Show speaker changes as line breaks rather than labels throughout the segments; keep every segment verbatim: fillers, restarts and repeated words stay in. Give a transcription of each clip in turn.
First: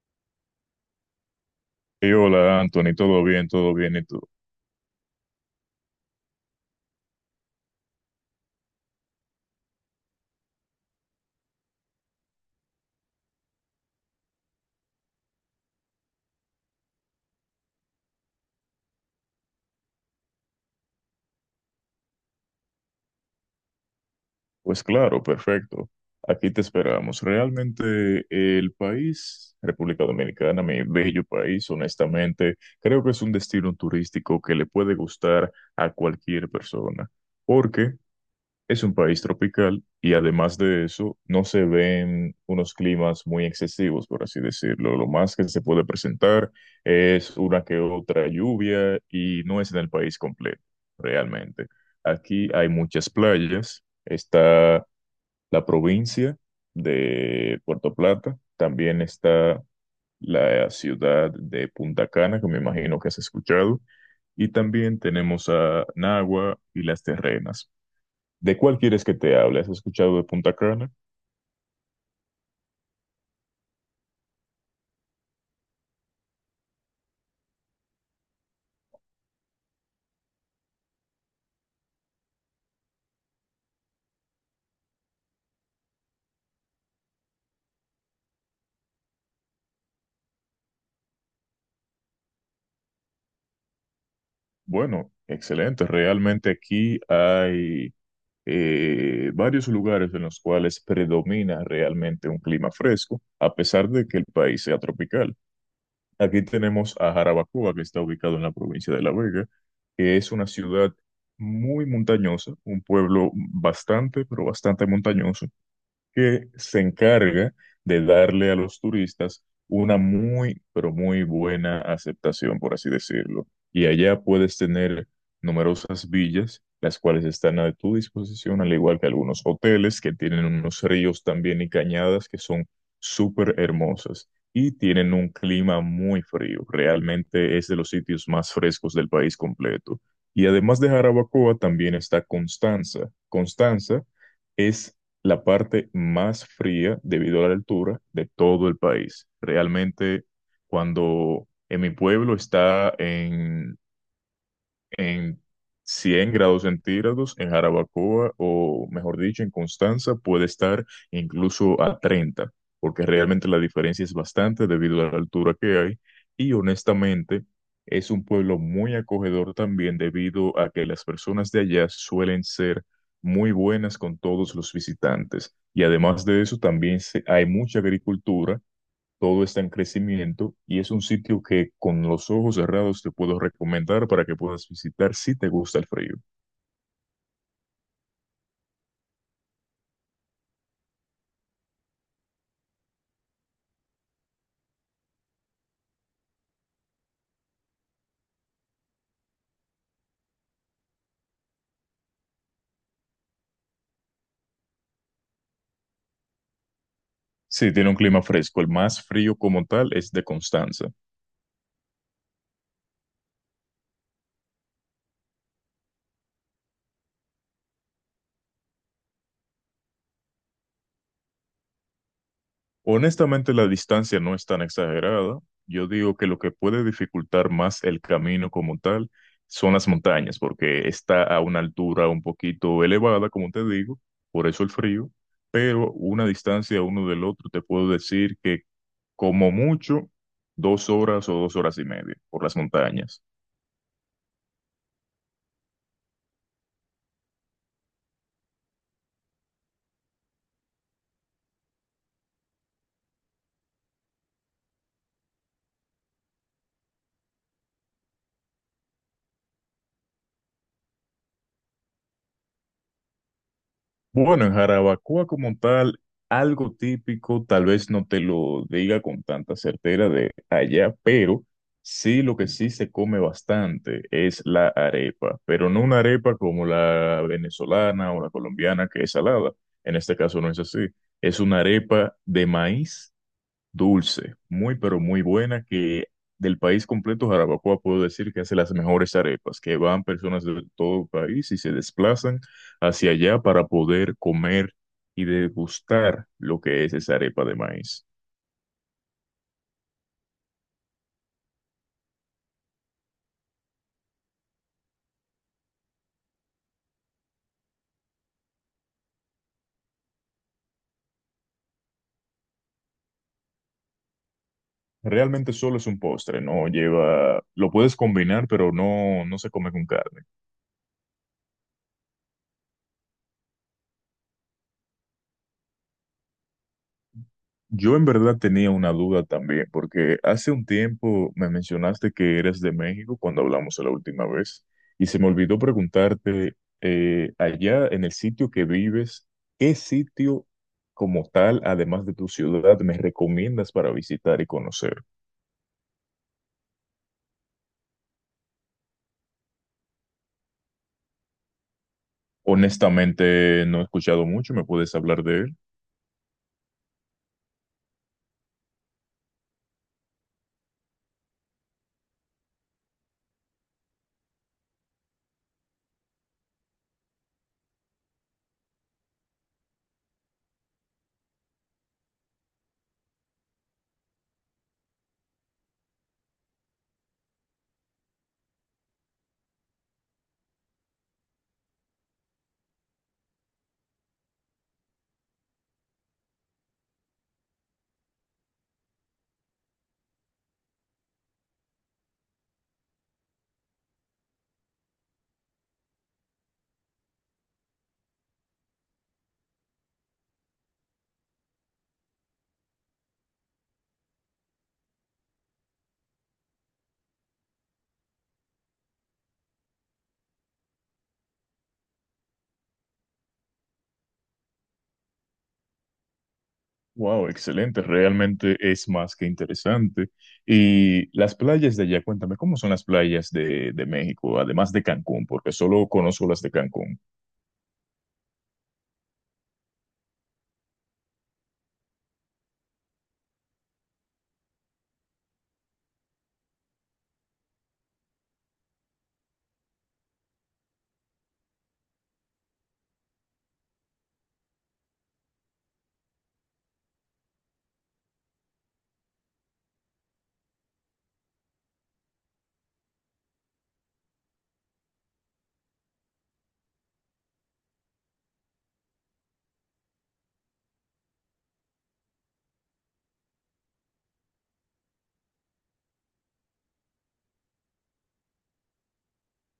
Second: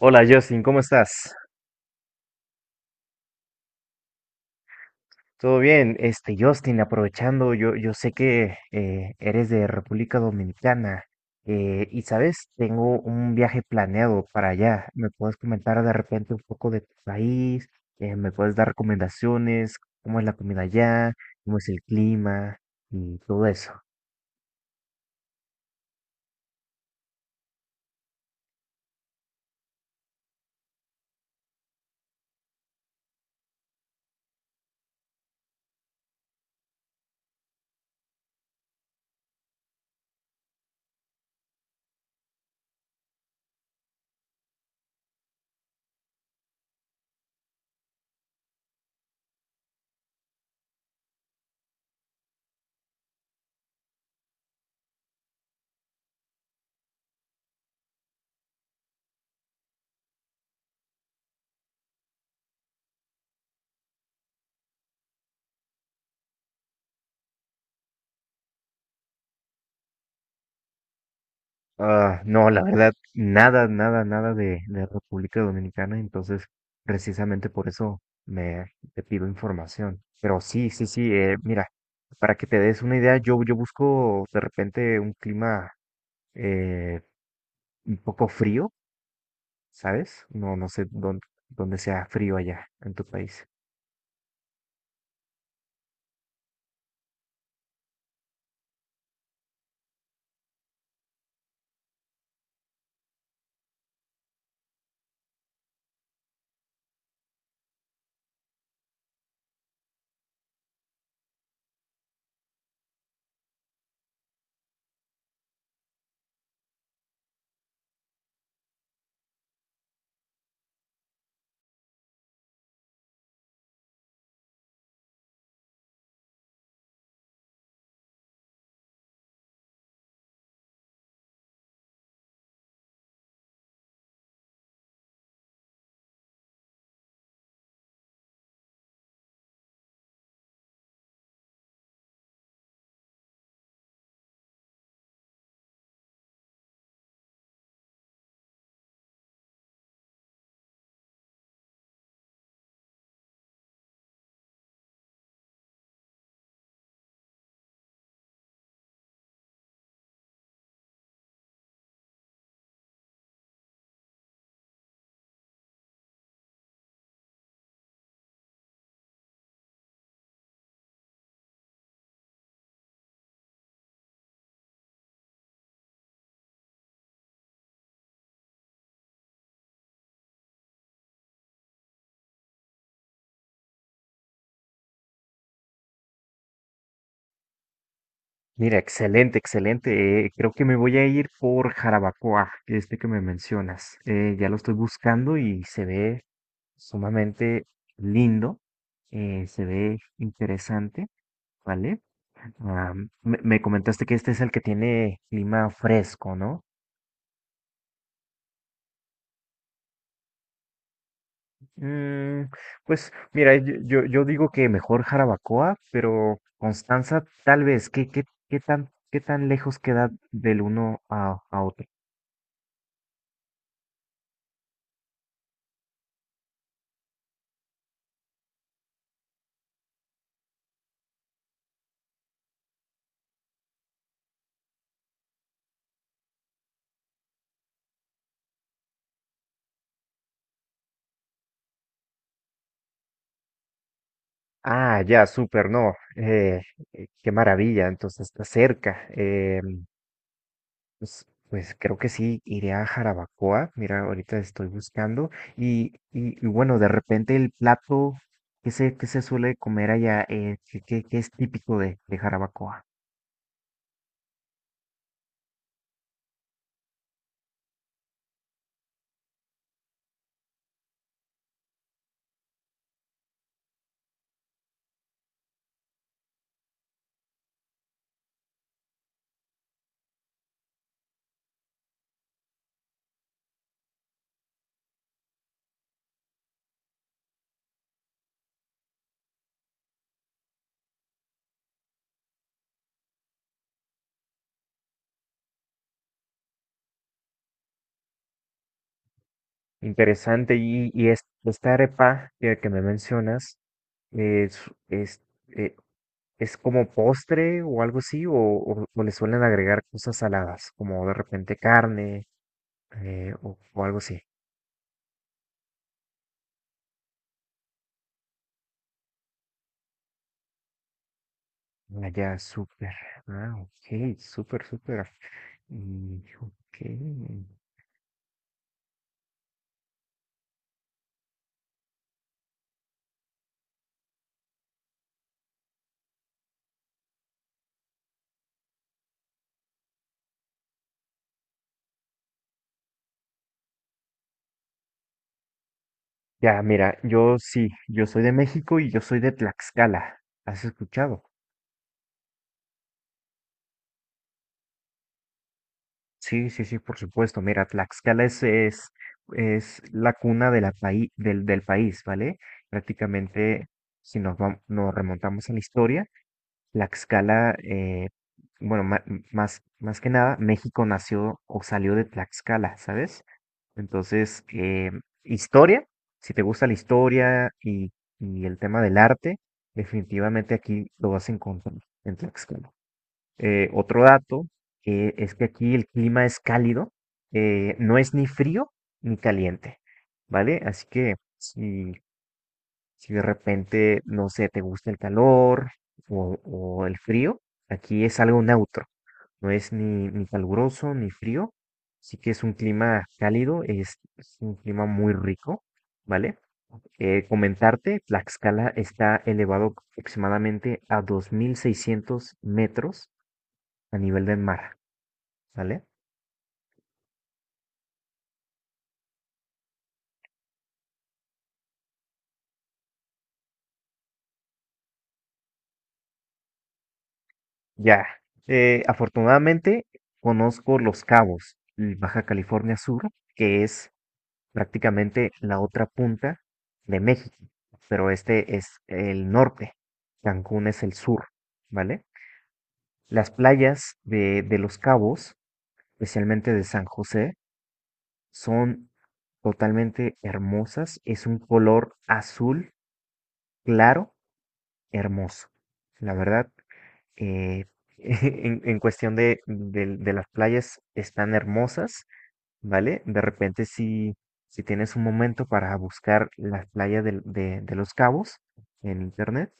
Hola Justin, ¿cómo estás?
Y hola, Anthony, ¿todo bien? ¿Todo bien? ¿Y tú?
¿Todo bien? Este, Justin, aprovechando, yo, yo sé que eh, eres de República Dominicana eh, y sabes, tengo un viaje planeado para allá. ¿Me puedes comentar de repente un poco de tu país? Eh, ¿me puedes dar recomendaciones? ¿Cómo es la comida allá? ¿Cómo es el clima? Y todo eso.
Pues claro, perfecto. Aquí te esperamos. Realmente el país, República Dominicana, mi bello país, honestamente, creo que es un destino turístico que le puede gustar a cualquier persona. Porque es un país tropical y además de eso no se ven unos climas muy excesivos, por así decirlo. Lo más que se puede presentar es una que otra lluvia y no es en el país completo, realmente. Aquí hay muchas playas. Está la provincia de Puerto Plata. También está la ciudad de Punta Cana, que me imagino que has escuchado. Y también tenemos a Nagua y Las Terrenas. ¿De cuál quieres que te hable? ¿Has escuchado de Punta Cana?
Ah, no, la verdad, nada, nada, nada de, de República Dominicana, entonces precisamente por eso me te pido información. Pero sí, sí, sí, eh, mira, para que te des una idea, yo, yo busco de repente un clima eh, un poco frío, ¿sabes? No, no sé dónde, dónde sea frío allá en tu país.
Bueno, excelente. Realmente aquí hay eh, varios lugares en los cuales predomina realmente un clima fresco, a pesar de que el país sea tropical. Aquí tenemos a Jarabacoa, que está ubicado en la provincia de La Vega, que es una ciudad muy montañosa, un pueblo bastante, pero bastante montañoso, que se encarga de darle a los turistas una muy, pero muy buena aceptación, por así decirlo. Y allá puedes tener numerosas villas, las cuales están a tu disposición, al igual que algunos hoteles que tienen unos ríos también y cañadas que son súper hermosas. Y tienen un clima muy frío. Realmente es de los sitios más frescos del país completo. Y además de Jarabacoa, también está Constanza. Constanza es la parte más fría debido a la altura de todo el país. Realmente, cuando en mi pueblo está en en cien grados centígrados, en Jarabacoa o mejor dicho, en Constanza puede estar incluso a treinta, porque realmente la diferencia es bastante debido a la altura que hay, y honestamente es un pueblo muy acogedor también debido a que las personas de allá suelen ser muy buenas con todos los visitantes, y además de eso también se- hay mucha agricultura, todo está en crecimiento y es un sitio que con los ojos cerrados te puedo recomendar para que puedas visitar si te gusta el frío.
Mira, excelente, excelente. Eh, creo que me voy a ir por Jarabacoa, este que me mencionas. Eh, ya lo estoy buscando y se ve sumamente lindo, eh, se ve interesante, ¿vale? Ah, me, me comentaste que este es el que tiene clima fresco, ¿no?
Sí, tiene un clima fresco. El más frío como tal es de Constanza.
Mm, pues mira, yo, yo, yo digo que mejor Jarabacoa, pero Constanza tal vez, ¿qué, qué, qué tan, qué tan lejos queda del uno a, a otro?
Honestamente, la distancia no es tan exagerada. Yo digo que lo que puede dificultar más el camino como tal son las montañas, porque está a una altura un poquito elevada, como te digo, por eso el frío, pero una distancia uno del otro te puedo decir que como mucho, dos horas o dos horas y media por las montañas.
Ah, ya, súper, no. Eh, eh, qué maravilla, entonces está cerca. Pues, pues creo que sí, iré a Jarabacoa. Mira, ahorita estoy buscando. Y, y, y bueno, de repente el plato que se, que se suele comer allá, eh, que, que- que es típico de, de Jarabacoa.
Bueno, en Jarabacoa como tal, algo típico, tal vez no te lo diga con tanta certeza de allá, pero sí, lo que sí se come bastante es la arepa, pero no una arepa como la venezolana o la colombiana que es salada. En este caso no es así. Es una arepa de maíz dulce, muy pero muy buena, que del país completo, Jarabacoa, puedo decir que hace las mejores arepas, que van personas de todo el país y se desplazan hacia allá para poder comer y degustar lo que es esa arepa de maíz.
Interesante. Y, y es- esta arepa que, que me mencionas, eh, es, es, eh, ¿es como postre o algo así? O, o, o le suelen agregar cosas saladas, como de repente carne eh, o, o algo así?
Realmente solo es un postre, no lleva, lo puedes combinar, pero no, no se come con carne.
Ah, ya, súper. Ah, ok, súper, súper. Mm, ok.
Yo en verdad tenía una duda también, porque hace un tiempo me mencionaste que eres de México cuando hablamos la última vez, y se me olvidó preguntarte, eh, allá en el sitio que vives, ¿qué sitio como tal, además de tu ciudad, me recomiendas para visitar y conocer?
Ya, mira, yo sí, yo soy de México y yo soy de Tlaxcala. ¿Has escuchado?
Honestamente, no he escuchado mucho, ¿me puedes hablar de él?
Sí, sí, sí, por supuesto. Mira, Tlaxcala es, es, es la cuna de la paí- del, del país, ¿vale? Prácticamente, si nos, vam- nos remontamos a la historia, Tlaxcala, eh, bueno, ma- más, más que nada, México nació o salió de Tlaxcala, ¿sabes? Entonces, eh, historia, si te gusta la historia y, y el tema del arte, definitivamente aquí lo vas a encontrar en Tlaxcala. Eh, otro dato eh, es que aquí el clima es cálido, eh, no es ni frío ni caliente, ¿vale? Así que si, si de repente, no sé, te gusta el calor o, o el frío, aquí es algo neutro. No es ni, ni caluroso ni frío, sí que es un clima cálido, es, es un clima muy rico, ¿vale? Eh, comentarte, Tlaxcala está elevado aproximadamente a dos mil seiscientos metros a nivel del mar, ¿vale?
Wow, excelente, realmente es más que interesante. Y las playas de allá, cuéntame, ¿cómo son las playas de, de México, además de Cancún? Porque solo conozco las de Cancún.
Ya, eh, afortunadamente conozco Los Cabos, y Baja California Sur, que es prácticamente la otra punta de México, pero este es el norte, Cancún es el sur, ¿vale? Las playas de, de Los Cabos, especialmente de San José, son totalmente hermosas. Es un color azul claro, hermoso. La verdad, eh, en, en cuestión de, de- de las playas están hermosas, ¿vale? De repente si, si tienes un momento para buscar las playas del- de, de Los Cabos en internet,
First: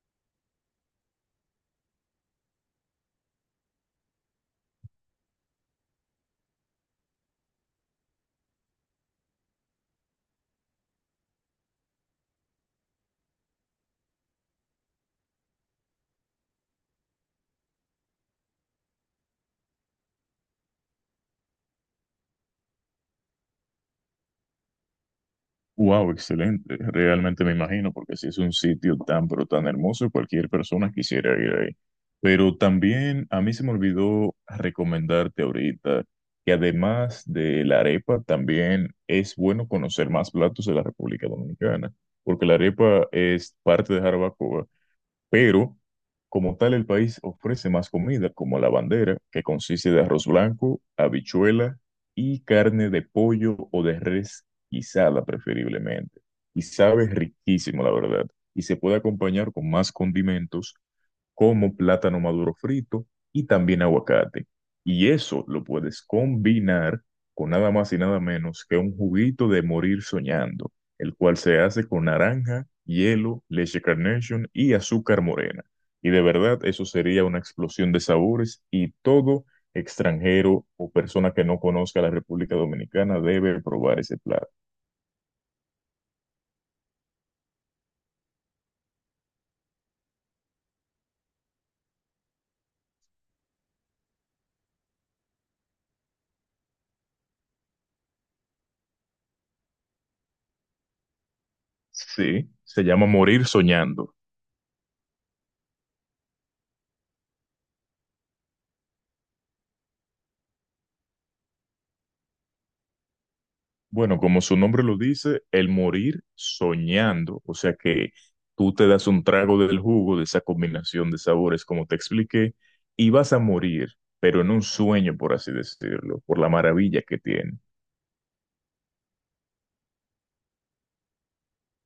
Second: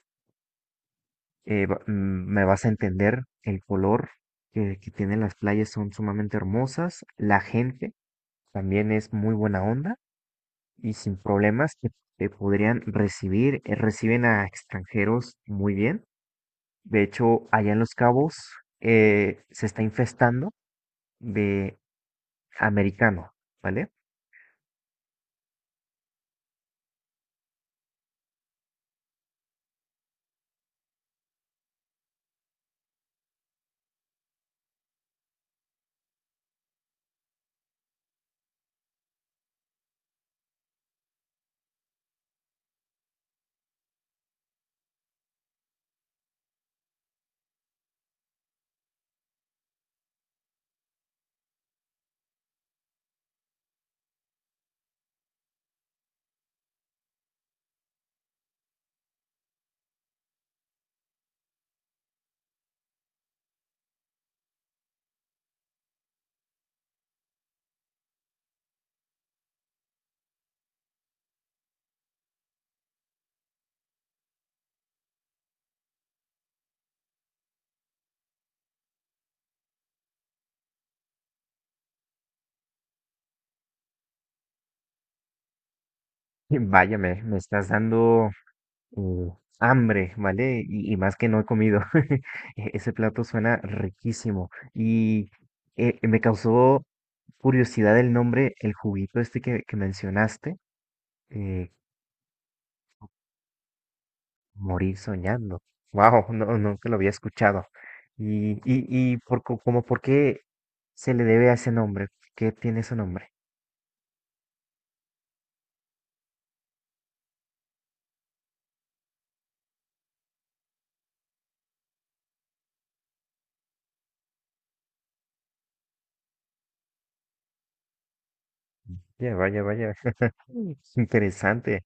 eh, va- mm, me vas a entender, el color que, que tienen las playas son sumamente hermosas, la gente también es muy buena onda y sin problemas que te podrían recibir, eh, reciben a extranjeros muy bien. De hecho, allá en Los Cabos eh, se está infestando de americano, ¿vale?
Wow, excelente, realmente me imagino, porque si es un sitio tan, pero tan hermoso, cualquier persona quisiera ir ahí. Pero también a mí se me olvidó recomendarte ahorita que además de la arepa, también es bueno conocer más platos de la República Dominicana, porque la arepa es parte de Jarabacoa. Pero, como tal, el país ofrece más comida, como la bandera, que consiste de arroz blanco, habichuela y carne de pollo o de res guisada, preferiblemente. Y sabe riquísimo, la verdad. Y se puede acompañar con más condimentos como plátano maduro frito y también aguacate. Y eso lo puedes combinar con nada más y nada menos que un juguito de morir soñando, el cual se hace con naranja, hielo, leche Carnation y azúcar morena. Y de verdad, eso sería una explosión de sabores, y todo extranjero o persona que no conozca la República Dominicana debe probar ese plato.
Vaya, me, me estás dando Uh, hambre, ¿vale? Y, y más que no he comido. E- Ese plato suena riquísimo. Y eh, me causó curiosidad el nombre, el juguito este que, que mencionaste. eh,
Sí, se llama morir soñando.
Morir soñando. Wow, no, nunca lo había escuchado. Y, y, y por, co- como por qué se le debe a ese nombre. ¿Qué tiene ese nombre?
Bueno, como su nombre lo dice, el morir soñando, o sea que tú te das un trago del jugo de esa combinación de sabores, como te expliqué, y vas a morir, pero en un sueño, por así decirlo, por la maravilla que tiene.
Ya, vaya, vaya. Interesante.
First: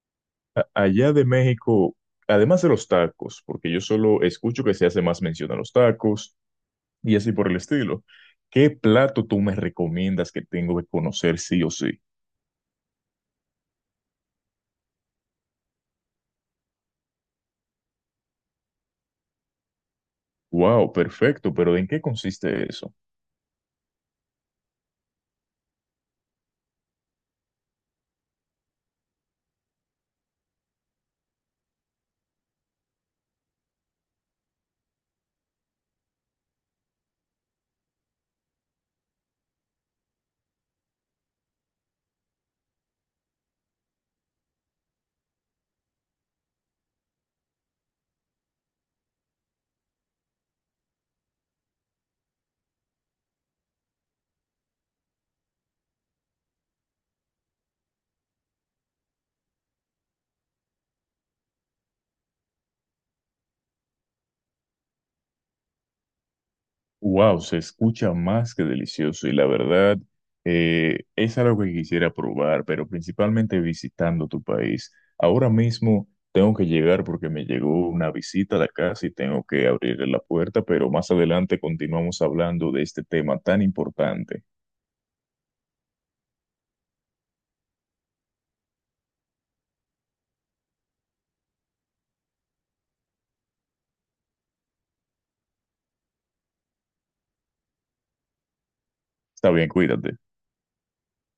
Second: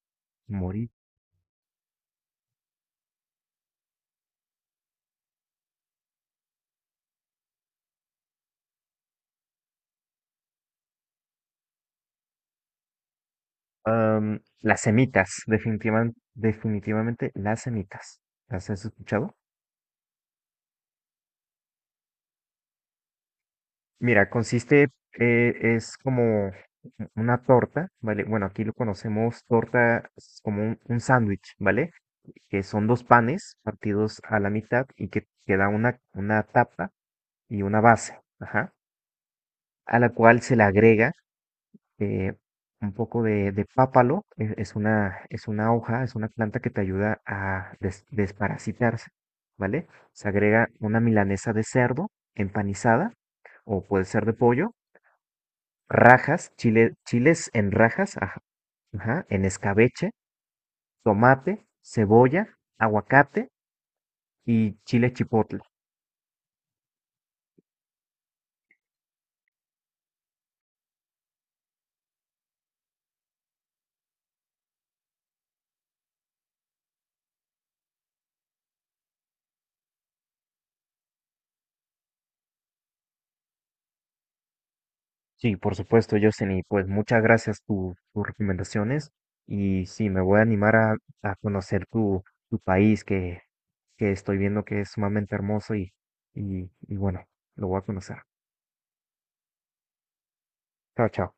A-
Morir.
allá de México, además de los tacos, porque yo solo escucho que se hace más mención a los tacos y así por el estilo, ¿qué plato tú me recomiendas que tengo que conocer sí o sí?
Am, las semitas, definitivamente, definitivamente las semitas. ¿Las has escuchado?
Wow, perfecto, pero ¿en qué consiste eso?
Mira, consiste, eh, es como una torta, ¿vale? Bueno, aquí lo conocemos torta es como un, un sándwich, ¿vale? Que son dos panes partidos a la mitad y que queda una, una tapa y una base, ajá, a la cual se le agrega eh, un poco de, de pápalo, es, es una, es una hoja, es una planta que te ayuda a des- desparasitarse, ¿vale? Se agrega una milanesa de cerdo empanizada o puede ser de pollo, rajas, chile, chiles en rajas, ajá, ajá, en escabeche, tomate, cebolla, aguacate y chile chipotle.
Wow, se escucha más que delicioso y la verdad eh, es algo que quisiera probar, pero principalmente visitando tu país. Ahora mismo tengo que llegar porque me llegó una visita a la casa y tengo que abrirle la puerta, pero más adelante continuamos hablando de este tema tan importante.
Sí, por supuesto, Justin, y pues muchas gracias por tus recomendaciones. Y sí, me voy a animar a, a conocer tu, tu país que, que estoy viendo que es sumamente hermoso y, y, y bueno, lo voy a conocer.
Está bien, cuídate.
Chao, chao.